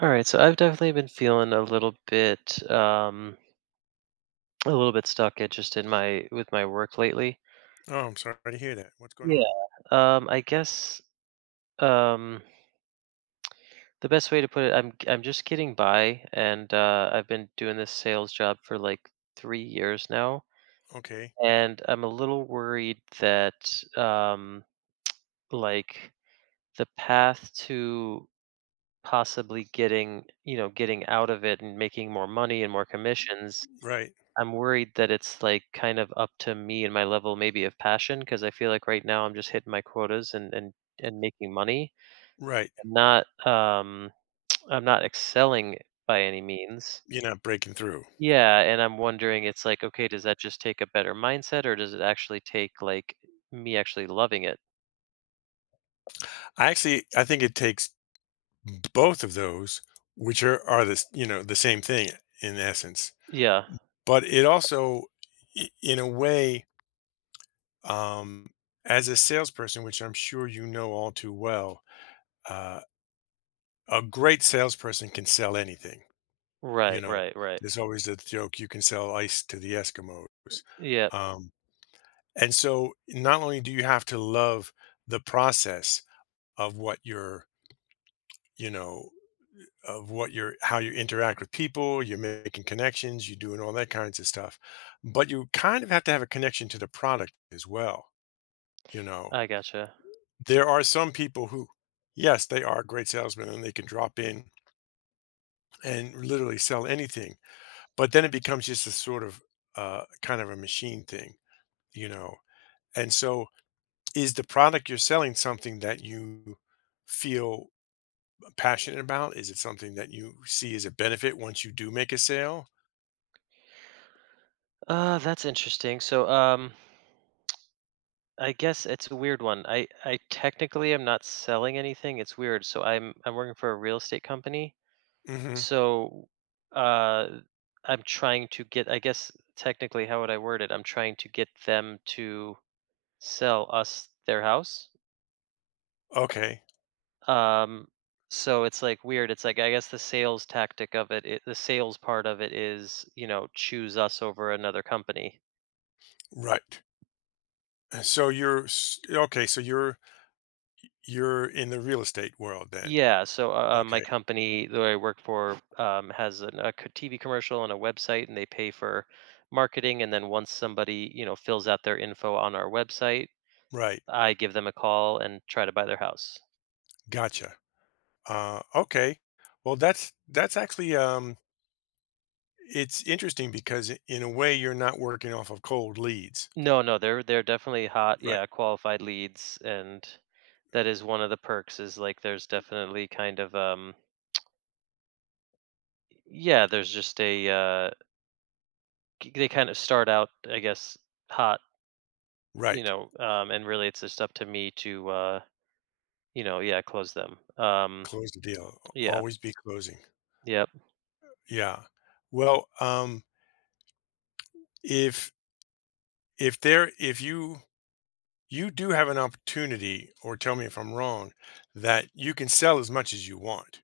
All right, so I've definitely been feeling a little bit stuck at just in my with my work lately. Oh, I'm sorry to hear that. What's going Yeah. on? I guess um, the best way to put it, I'm just getting by, and I've been doing this sales job for like 3 years now, Okay. and I'm a little worried that like the path to possibly getting getting out of it and making more money and more commissions. Right. I'm worried that it's like kind of up to me and my level maybe of passion because I feel like right now I'm just hitting my quotas and and making money. Right. I'm not I'm not excelling by any means. You're not breaking through. Yeah, and I'm wondering it's like okay, does that just take a better mindset or does it actually take like me actually loving it? I think it takes both of those, which are you know, the same thing in essence. Yeah. But it also in a way, um, as a salesperson, which I'm sure you know all too well, uh, a great salesperson can sell anything. You Right, know, right, right. there's always the joke you can sell ice to the Eskimos. Yep, Um, And so not only do you have to love the process of what you're, you know, of what you're how you interact with people, you're making connections, you're doing all that kinds of stuff, but you kind of have to have a connection to the product as well, you know. I gotcha. There are some people who yes, they are great salesmen and they can drop in and literally sell anything, but then it becomes just a sort of kind of a machine thing, you know. And so is the product you're selling something that you feel passionate about? Is it something that you see as a benefit once you do make a sale? Uh, that's interesting. So I guess it's a weird one. I technically am not selling anything. It's weird. So I'm working for a real estate company. Mhm. So uh I'm trying to get, I guess technically how would I word it? I'm trying to get them to sell us their house. Okay. Um so it's like weird. It's like I guess the sales tactic of it, the sales part of it is, you know, choose us over another company. Right. So you're you're in the real estate world then. Yeah, so my Okay. company that I work for has TV commercial and a website, and they pay for marketing. And then once somebody fills out their info on our website, Right. I give them a call and try to buy their house. Gotcha. Okay. Well, that's actually it's interesting because in a way you're not working off of cold leads. No, no, they're definitely hot. Right. Yeah, qualified leads, and that is one of the perks. Is like there's definitely kind of yeah, there's just a uh, they kind of start out, I guess, hot, you Right. know, and really it's just up to me to. You know, yeah, close them. Close the deal. Yeah, Always be closing. yep. Yeah. Well, if if you do have an opportunity, or tell me if I'm wrong, that you can sell as much as you want,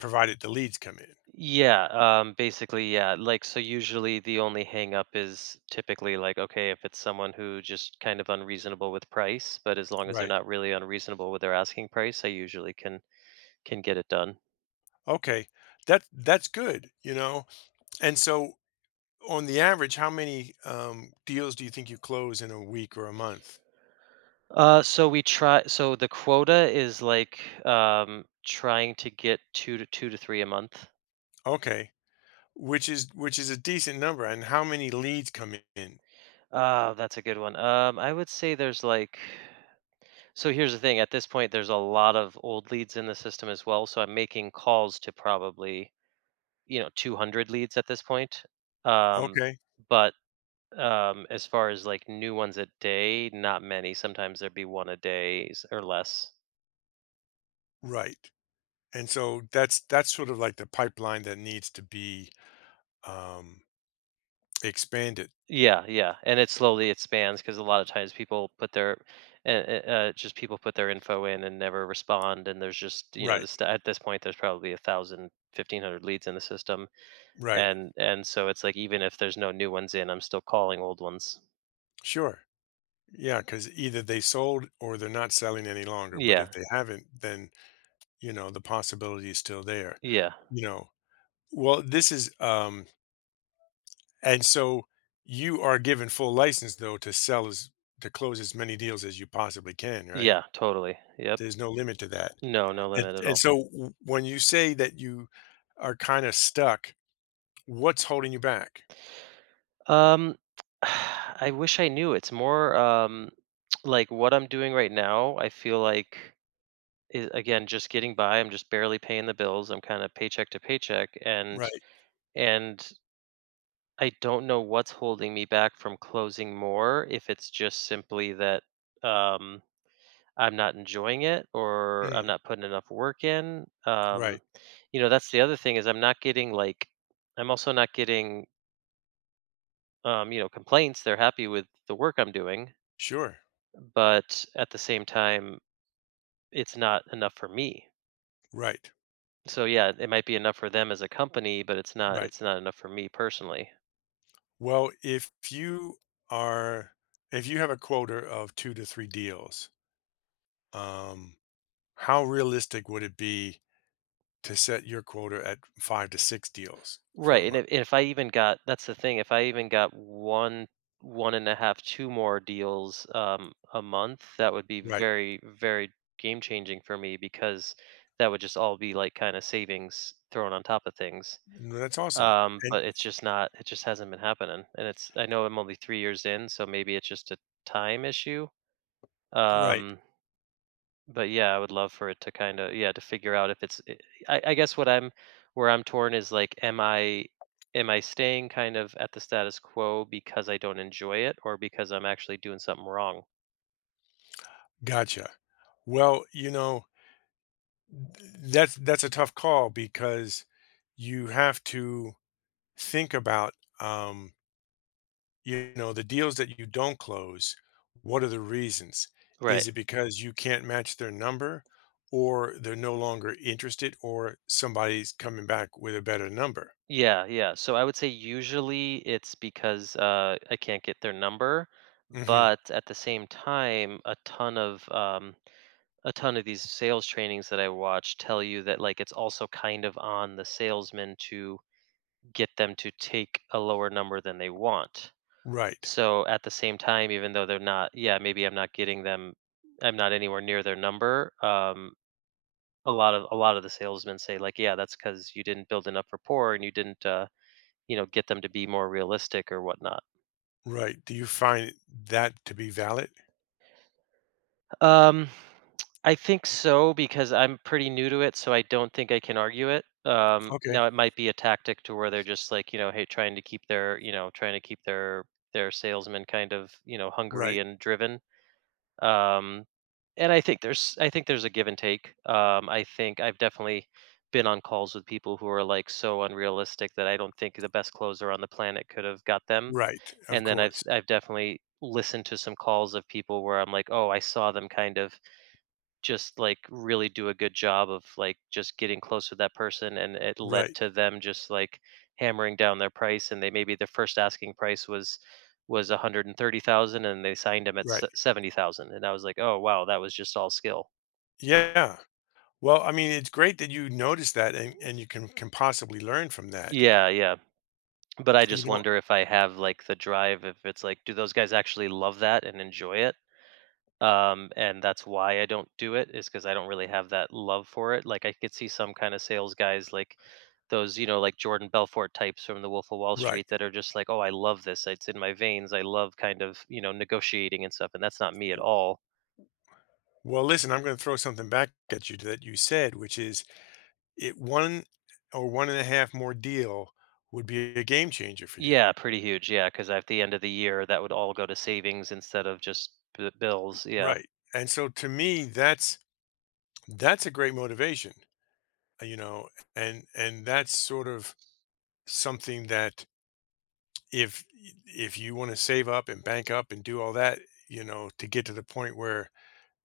provided the leads come in. Yeah, basically, yeah. Like, so usually the only hang up is typically like, okay, if it's someone who just kind of unreasonable with price, but as long as they're Right. not really unreasonable with their asking price, I usually can get it done. Okay. That's good. You know. And so on the average, how many, deals do you think you close in a week or a month? So we try. So the quota is like trying to get two to three a month. Okay, which is a decent number, and how many leads come in? That's a good one. I would say there's like. So here's the thing, at this point, there's a lot of old leads in the system as well, so I'm making calls to probably, you know, 200 leads at this point. Um, Okay, but as far as like new ones a day, not many. Sometimes there'd be one a day or less. right, and so that's sort of like the pipeline that needs to be, um, expanded. Yeah, yeah, and it slowly expands because a lot of times people put their, uh, uh, just people put their info in and never respond, and there's just you know Right, this at this point there's probably a thousand, 1,500 leads in the system. right, And so it's like even if there's no new ones in, I'm still calling old ones. sure. Yeah. Because either they sold or they're not selling any longer, but Yeah. if they haven't, then, you know, the possibility is still there, Yeah. you know? Well, this is, and so you are given full license though to sell as to close as many deals as you possibly can, right? Yeah, totally. Yep. There's no limit to that. No, no limit at And all. so when you say that you are kind of stuck, what's holding you back? Um, I wish I knew. It's more like what I'm doing right now, I feel like is again just getting by. I'm just barely paying the bills. I'm kind of paycheck to paycheck and Right. and I don't know what's holding me back from closing more if it's just simply that um I'm not enjoying it or I'm Mm, not putting enough work in. Right. You know, that's the other thing is I'm not getting like I'm also not getting complaints. They're happy with the work I'm doing, Sure. but at the same time, it's not enough for me. Right. So yeah, it might be enough for them as a company, but Right. it's not enough for me personally. Well, if you are if you have a quota of 2 to 3 deals, um how realistic would it be to set your quota at 5 to 6 deals for Right, a and month? If I even got, that's the thing, if I even got one, one and a half, two more deals, a month, that would be Right. very, very game changing for me because that would just all be like kind of savings thrown on top of things. No, that's awesome, and But it's just not, it just hasn't been happening. And it's, I know I'm only 3 years in, so maybe it's just a time issue. right, Um, but yeah, I would love for it to kind of yeah to figure out if it's. I guess what I'm, where I'm torn is like, am I staying kind of at the status quo because I don't enjoy it or because I'm actually doing something wrong? gotcha. Well, you know, th that's a tough call because you have to think about, um, you know, the deals that you don't close, what are the reasons? Right. Is it because you can't match their number, or they're no longer interested, or somebody's coming back with a better number? Yeah, yeah. So I would say usually it's because I can't get their number, Mhm. but at the same time, a ton of these sales trainings that I watch tell you that like it's also kind of on the salesman to get them to take a lower number than they want. Right, So at the same time, even though they're not, yeah, maybe I'm not getting them, I'm not anywhere near their number. A lot of the salesmen say like, yeah, that's because you didn't build enough rapport and you didn't, you know, get them to be more realistic or whatnot. right. Do you find that to be valid? Um, I think so because I'm pretty new to it, so I don't think I can argue it. Okay. Now it might be a tactic to where they're just like, you know, hey, trying to keep their salesmen kind of, you know, hungry Right, and driven. Um, and I think there's a give and take. I think I've definitely been on calls with people who are like so unrealistic that I don't think the best closer on the planet could have got them. right, of And then I've course. I've definitely listened to some calls of people where I'm like, oh, I saw them kind of just like really do a good job of like just getting close to that person and it led Right, to them just like hammering down their price and they maybe their first asking price was 130,000 and they signed him at right. 70,000 and I was like, "Oh wow, that was just all skill." Yeah. Well, I mean, it's great that you noticed that and you can possibly learn from that. Yeah, yeah. But I You just know, wonder if I have like the drive if it's like do those guys actually love that and enjoy it and that's why I don't do it is because I don't really have that love for it. Like I could see some kind of sales guys like those, you know, like Jordan Belfort types from The Wolf of Wall right. Street that are just like, oh, I love this, it's in my veins, I love kind of, you know, negotiating and stuff, and that's not me at all. Well, listen, I'm going to throw something back at you that you said, which is it one or one and a half more deal would be a game changer for you. Yeah, pretty huge, yeah, because at the end of the year that would all go to savings instead of just bills, yeah. Right. And so to me, that's a great motivation, you know, and that's sort of something that if if you want to save up and bank up and do all that, you know, to get to the point where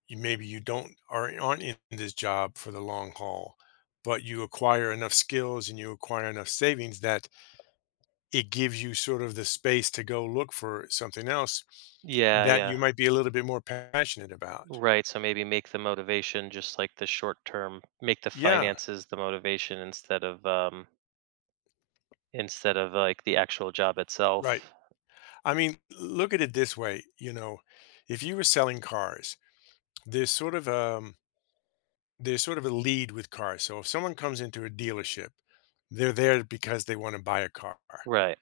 you maybe you don't are aren't in this job for the long haul, but you acquire enough skills and you acquire enough savings that it gives you sort of the space to go look for something else Yeah, that yeah, you might be a little bit more passionate about. right, so maybe make the motivation just like the short term, make the Yeah, finances the motivation instead of instead of, like, the actual job right. itself. I mean, look at it this way, you know, if you were selling cars, there's sort of um there's sort of a lead with cars. So if someone comes into a dealership, they're there because they want to buy a car. Right.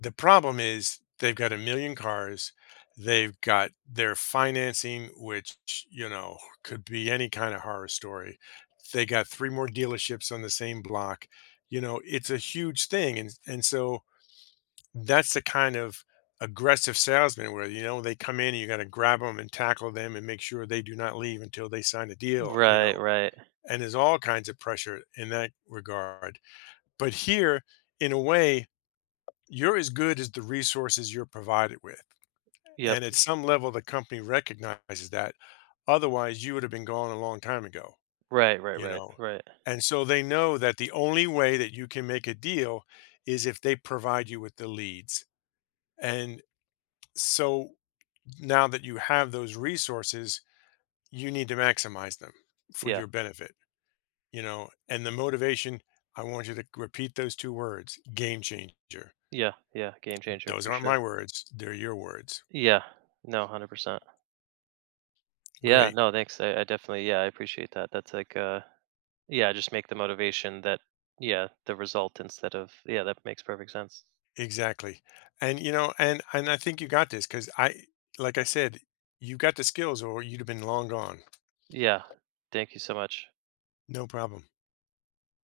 The problem is they've got a million cars. They've got their financing, which, you know, could be any kind of horror story. They got three more dealerships on the same block. You know, it's a huge thing. And so that's the kind of aggressive salesman where, you know, they come in and you got to grab them and tackle them and make sure they do not leave until they sign a deal, you Right, know. right. And there's all kinds of pressure in that regard. But here, in a way, you're as good as the resources you're provided with, Yep. and at some level, the company recognizes that. Otherwise, you would have been gone a long time ago, Right, right, you right, know? right. And so they know that the only way that you can make a deal is if they provide you with the leads. And so now that you have those resources, you need to maximize them for Yeah. your benefit, you know? And the motivation, I want you to repeat those two words, game changer. Yeah, yeah, game changer Those for aren't my sure. words, they're your words. Yeah. No, 100%. Yeah, Great. no, thanks. I definitely, yeah, I appreciate that. That's like, yeah, just make the motivation that, yeah, the result instead of, yeah, that makes perfect sense. Exactly. And you know, and I think you got this because I, like I said, you got the skills, or you'd have been long gone. Yeah. Thank you so much. No problem.